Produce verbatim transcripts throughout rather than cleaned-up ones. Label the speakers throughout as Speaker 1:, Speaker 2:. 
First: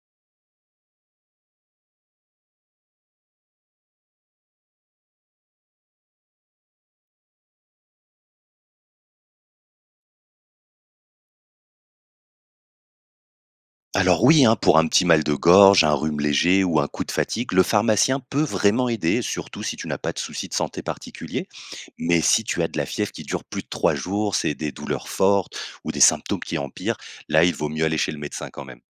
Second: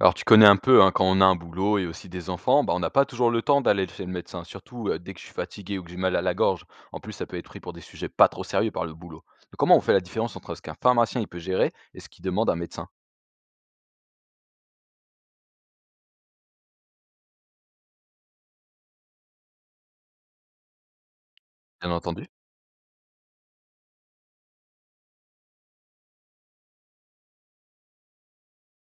Speaker 1: Alors tu connais un peu, hein, quand on a un boulot et aussi des enfants, bah, on n'a pas toujours le temps d'aller chez le médecin, surtout euh, dès que je suis fatigué ou que j'ai mal à la gorge. En plus, ça peut être pris pour des sujets pas trop sérieux par le boulot. Donc, comment on fait la différence entre ce qu'un pharmacien il peut gérer et ce qu'il demande à un médecin?
Speaker 2: Alors oui, hein, pour un petit mal de gorge, un rhume léger ou un coup de fatigue, le pharmacien peut vraiment aider, surtout si tu n'as pas de souci de santé particulier.
Speaker 1: Bien
Speaker 2: Mais
Speaker 1: entendu.
Speaker 2: si tu as de la fièvre qui dure plus de trois jours, c'est des douleurs fortes ou des symptômes qui empirent, là il vaut mieux aller chez le médecin quand même.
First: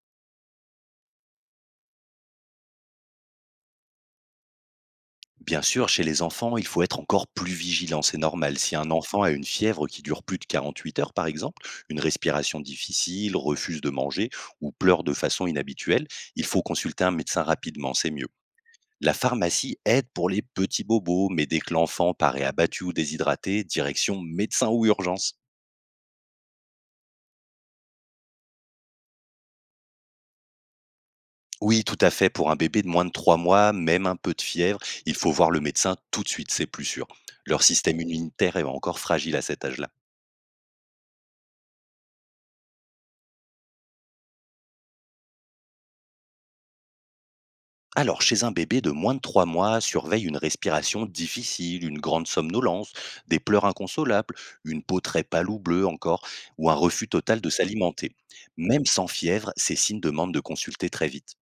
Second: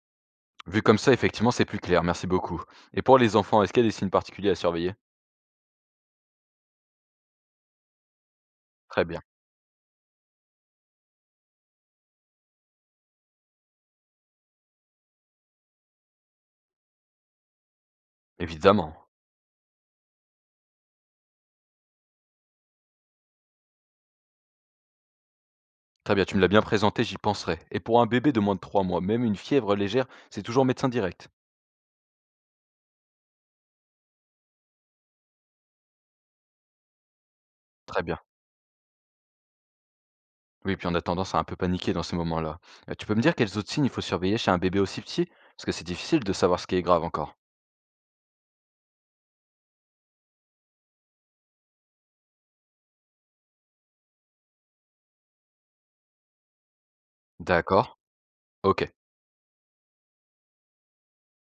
Speaker 1: Vu comme ça, effectivement, c'est plus clair. Merci beaucoup. Et pour les enfants, est-ce qu'il y a des signes particuliers à surveiller?
Speaker 2: Bien sûr, chez les enfants, il faut être encore plus vigilant, c'est normal. Si un
Speaker 1: Très
Speaker 2: enfant
Speaker 1: bien.
Speaker 2: a une fièvre qui dure plus de quarante-huit heures, par exemple, une respiration difficile, refuse de manger ou pleure de façon inhabituelle, il faut consulter un médecin rapidement, c'est mieux.
Speaker 1: Évidemment.
Speaker 2: La pharmacie aide pour les petits bobos, mais dès que l'enfant paraît abattu ou déshydraté, direction médecin ou urgence.
Speaker 1: Très bien, tu me l'as bien présenté, j'y penserai. Et pour un bébé de moins de trois mois, même une fièvre légère, c'est toujours médecin direct.
Speaker 2: Oui, tout à fait, pour un bébé de moins de trois mois, même un peu de fièvre, il faut voir le médecin tout de suite, c'est plus sûr. Leur système
Speaker 1: Très bien.
Speaker 2: immunitaire est encore fragile à cet âge-là.
Speaker 1: Oui, puis on a tendance à un peu paniquer dans ces moments-là. Euh, Tu peux me dire quels autres signes il faut surveiller chez un bébé aussi petit? Parce que c'est difficile de savoir ce qui est grave encore.
Speaker 2: Alors, chez un bébé de moins de trois mois, surveille une respiration difficile, une grande somnolence, des pleurs inconsolables, une peau très pâle ou bleue encore, ou un refus total de
Speaker 1: D'accord,
Speaker 2: s'alimenter. Même
Speaker 1: ok.
Speaker 2: sans fièvre, ces signes demandent de consulter très vite.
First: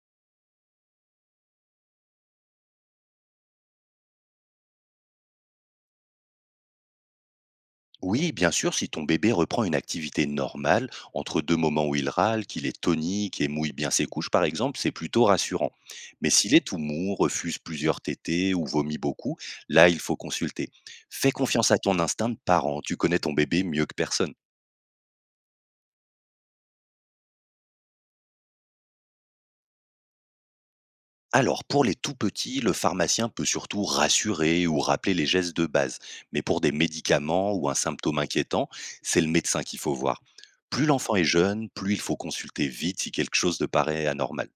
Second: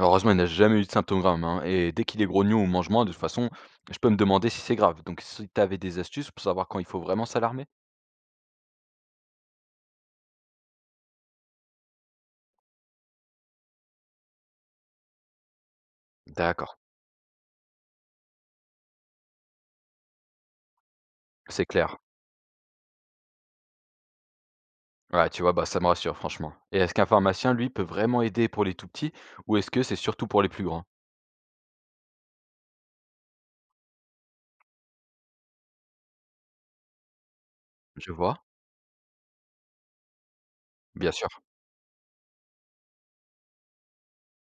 Speaker 1: Heureusement, il n'a jamais eu de symptômes graves, hein, et dès qu'il est grognon ou mange moins, de toute façon, je peux me demander si c'est grave. Donc si tu avais des astuces pour savoir quand il faut vraiment s'alarmer?
Speaker 2: Oui, bien sûr, si ton bébé reprend une activité normale, entre deux moments où il râle, qu'il est tonique et mouille bien ses couches, par exemple, c'est plutôt rassurant. Mais s'il est
Speaker 1: D'accord,
Speaker 2: tout mou, refuse plusieurs tétées ou vomit beaucoup, là, il faut consulter. Fais
Speaker 1: c'est
Speaker 2: confiance à
Speaker 1: clair.
Speaker 2: ton instinct de parent, tu connais ton bébé mieux que personne.
Speaker 1: Ouais, tu vois, bah ça me rassure, franchement. Et est-ce qu'un pharmacien, lui, peut vraiment aider pour les tout petits, ou est-ce que c'est surtout pour les plus grands?
Speaker 2: Alors, pour les tout petits, le pharmacien peut surtout rassurer ou rappeler les gestes de base. Mais pour des médicaments ou un
Speaker 1: Je
Speaker 2: symptôme
Speaker 1: vois,
Speaker 2: inquiétant, c'est le médecin qu'il faut voir. Plus
Speaker 1: bien
Speaker 2: l'enfant est
Speaker 1: sûr.
Speaker 2: jeune, plus il faut consulter vite si quelque chose te paraît anormal.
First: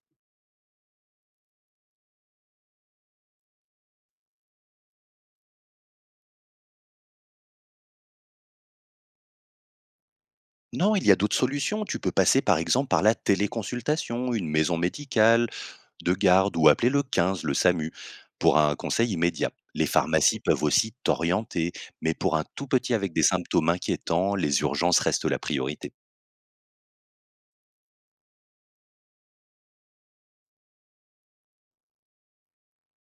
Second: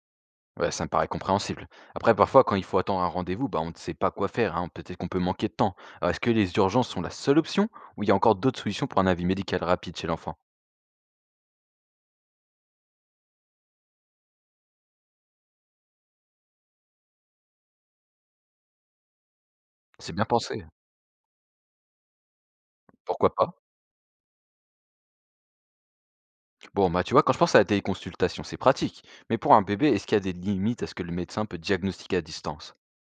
Speaker 1: Ouais, ça me paraît compréhensible. Après, parfois, quand il faut attendre un rendez-vous, bah, on ne sait pas quoi faire, hein, peut-être qu'on peut manquer de temps. Alors, est-ce que les urgences sont la seule option ou il y a encore d'autres solutions pour un avis médical rapide chez l'enfant?
Speaker 2: Non, il y a d'autres solutions. Tu peux passer par exemple par la téléconsultation, une maison médicale, de garde ou appeler le quinze, le SAMU, pour un conseil immédiat. Les
Speaker 1: C'est bien
Speaker 2: pharmacies
Speaker 1: pensé.
Speaker 2: peuvent aussi t'orienter, mais pour un tout petit avec des
Speaker 1: Pourquoi pas?
Speaker 2: symptômes inquiétants, les urgences restent la priorité.
Speaker 1: Bon, bah, tu vois, quand je pense à la téléconsultation, c'est pratique. Mais pour un bébé, est-ce qu'il y a des limites à ce que le médecin peut diagnostiquer à distance?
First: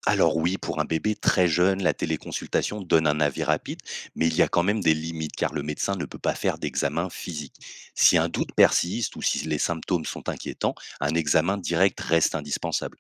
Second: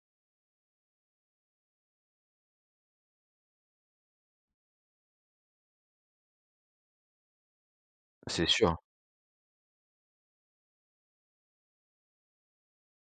Speaker 2: Alors oui, pour un bébé très jeune, la téléconsultation donne un avis rapide, mais il y a quand même des limites car le médecin ne peut pas faire d'examen physique. Si un
Speaker 1: C'est
Speaker 2: doute
Speaker 1: sûr.
Speaker 2: persiste ou si les symptômes sont inquiétants, un examen direct reste indispensable.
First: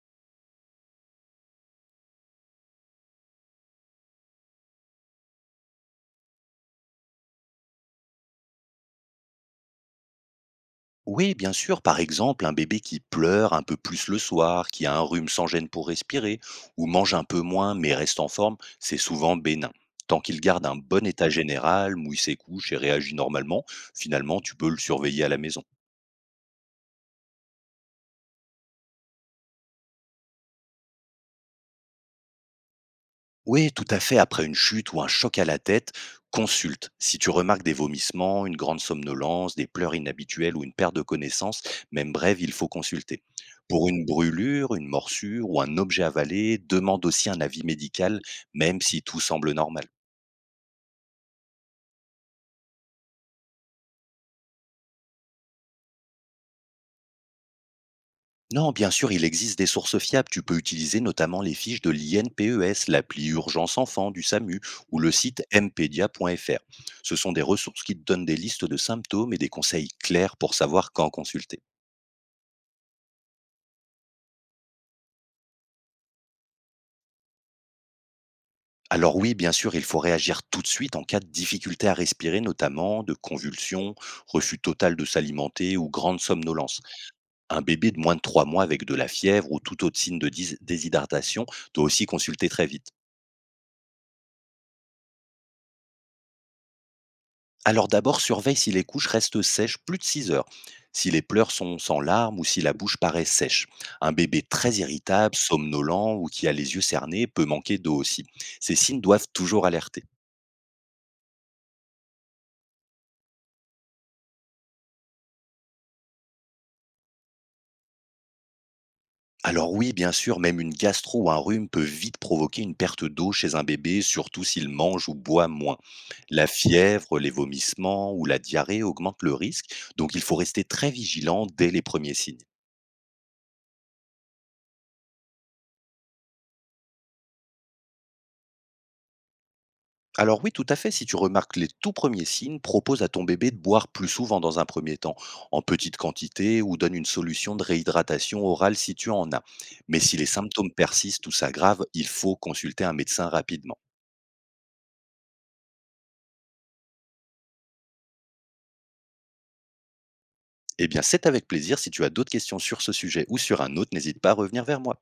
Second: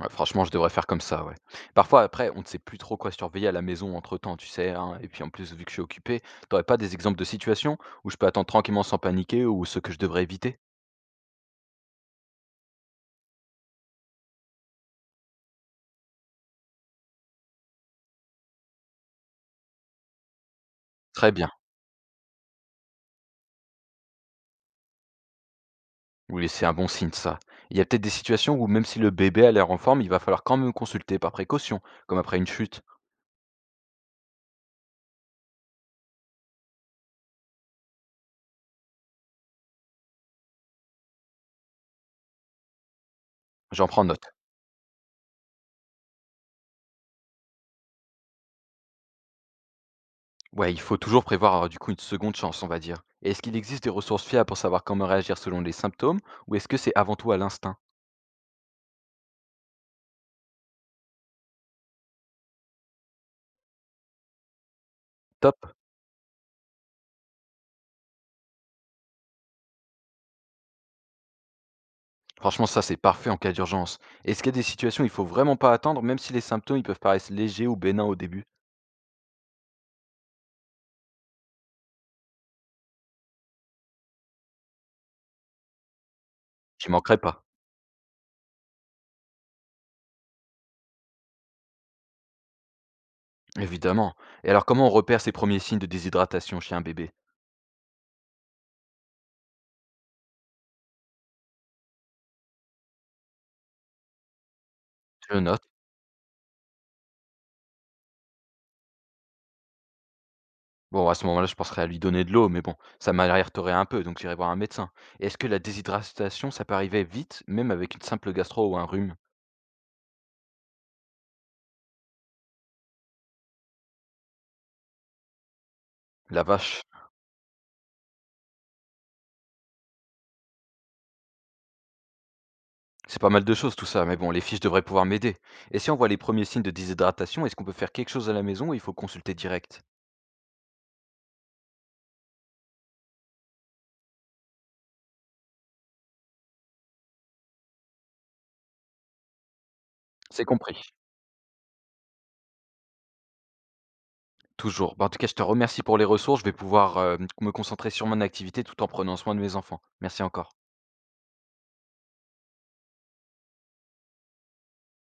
Speaker 1: Ouais, franchement, je devrais faire comme ça, ouais. Parfois, après, on ne sait plus trop quoi surveiller à la maison entre-temps, tu sais, hein, et puis en plus, vu que je suis occupé, t'aurais pas des exemples de situations où je peux attendre tranquillement sans paniquer ou ce que je devrais éviter?
Speaker 2: Oui, bien sûr, par exemple, un bébé qui pleure un peu plus le soir, qui a un rhume sans gêne pour respirer, ou mange un peu moins mais reste en forme, c'est souvent bénin. Tant qu'il garde un bon état
Speaker 1: Très bien.
Speaker 2: général, mouille ses couches et réagit normalement, finalement, tu peux le surveiller à la maison.
Speaker 1: Oui, c'est un bon signe ça. Il y a peut-être des situations où même si le bébé a l'air en forme, il va falloir quand même consulter par précaution, comme après une chute.
Speaker 2: Oui, tout à fait. Après une chute ou un choc à la tête, consulte. Si tu remarques des vomissements, une grande somnolence, des pleurs inhabituelles ou une perte de connaissance, même brève, il faut consulter.
Speaker 1: J'en
Speaker 2: Pour une
Speaker 1: prends note.
Speaker 2: brûlure, une morsure ou un objet avalé, demande aussi un avis médical, même si tout semble normal.
Speaker 1: Ouais, il faut toujours prévoir euh, du coup une seconde chance, on va dire. Et est-ce qu'il existe des ressources fiables pour savoir comment réagir selon les symptômes, ou est-ce que c'est avant tout à l'instinct?
Speaker 2: Non, bien sûr, il existe des sources fiables. Tu peux utiliser notamment les fiches de l'I N P E S, l'appli Urgence Enfant du SAMU ou le site
Speaker 1: Top.
Speaker 2: mpedia point fr. Ce sont des ressources qui te donnent des listes de symptômes et des conseils clairs pour savoir quand consulter.
Speaker 1: Franchement, ça c'est parfait en cas d'urgence. Est-ce qu'il y a des situations où il faut vraiment pas attendre, même si les symptômes ils peuvent paraître légers ou bénins au début?
Speaker 2: Alors oui, bien sûr, il faut réagir tout de suite en cas de difficulté à respirer, notamment de convulsions, refus total de s'alimenter ou grande somnolence.
Speaker 1: J'y manquerai pas.
Speaker 2: Un bébé de moins de trois mois avec de la fièvre ou tout autre signe de dys- déshydratation doit aussi consulter très vite.
Speaker 1: Évidemment. Et alors comment on repère ces premiers signes de déshydratation chez un bébé?
Speaker 2: Alors d'abord, surveille si les couches restent sèches plus de six heures, si les pleurs sont sans larmes ou si la bouche paraît sèche. Un bébé très irritable,
Speaker 1: Je note.
Speaker 2: somnolent ou qui a les yeux cernés peut manquer d'eau aussi. Ces signes doivent toujours alerter.
Speaker 1: Bon, à ce moment-là, je penserais à lui donner de l'eau, mais bon, ça m'alerterait un peu, donc j'irai voir un médecin. Et est-ce que la déshydratation, ça peut arriver vite, même avec une simple gastro ou un rhume?
Speaker 2: Alors oui, bien sûr, même une gastro ou un rhume peut vite provoquer une perte d'eau chez un bébé, surtout s'il mange ou boit moins.
Speaker 1: La
Speaker 2: La
Speaker 1: vache,
Speaker 2: fièvre, les vomissements ou la diarrhée augmentent le risque, donc il faut rester très vigilant dès les premiers signes.
Speaker 1: c'est pas mal de choses tout ça, mais bon, les fiches devraient pouvoir m'aider. Et si on voit les premiers signes de déshydratation, est-ce qu'on peut faire quelque chose à la maison ou il faut consulter direct?
Speaker 2: Alors oui, tout à fait, si tu remarques les tout premiers signes, propose à ton bébé de boire plus souvent dans un premier temps, en petite quantité, ou donne une solution de réhydratation orale si tu en as. Mais si les
Speaker 1: C'est
Speaker 2: symptômes
Speaker 1: compris.
Speaker 2: persistent ou s'aggravent, il faut consulter un médecin rapidement.
Speaker 1: Toujours. Bah, en tout cas, je te remercie pour les ressources. Je vais pouvoir euh, me concentrer sur mon activité tout en prenant soin de mes enfants. Merci encore.
Speaker 2: Eh bien, c'est avec plaisir. Si tu as d'autres questions sur ce sujet ou sur un autre, n'hésite pas à revenir vers moi.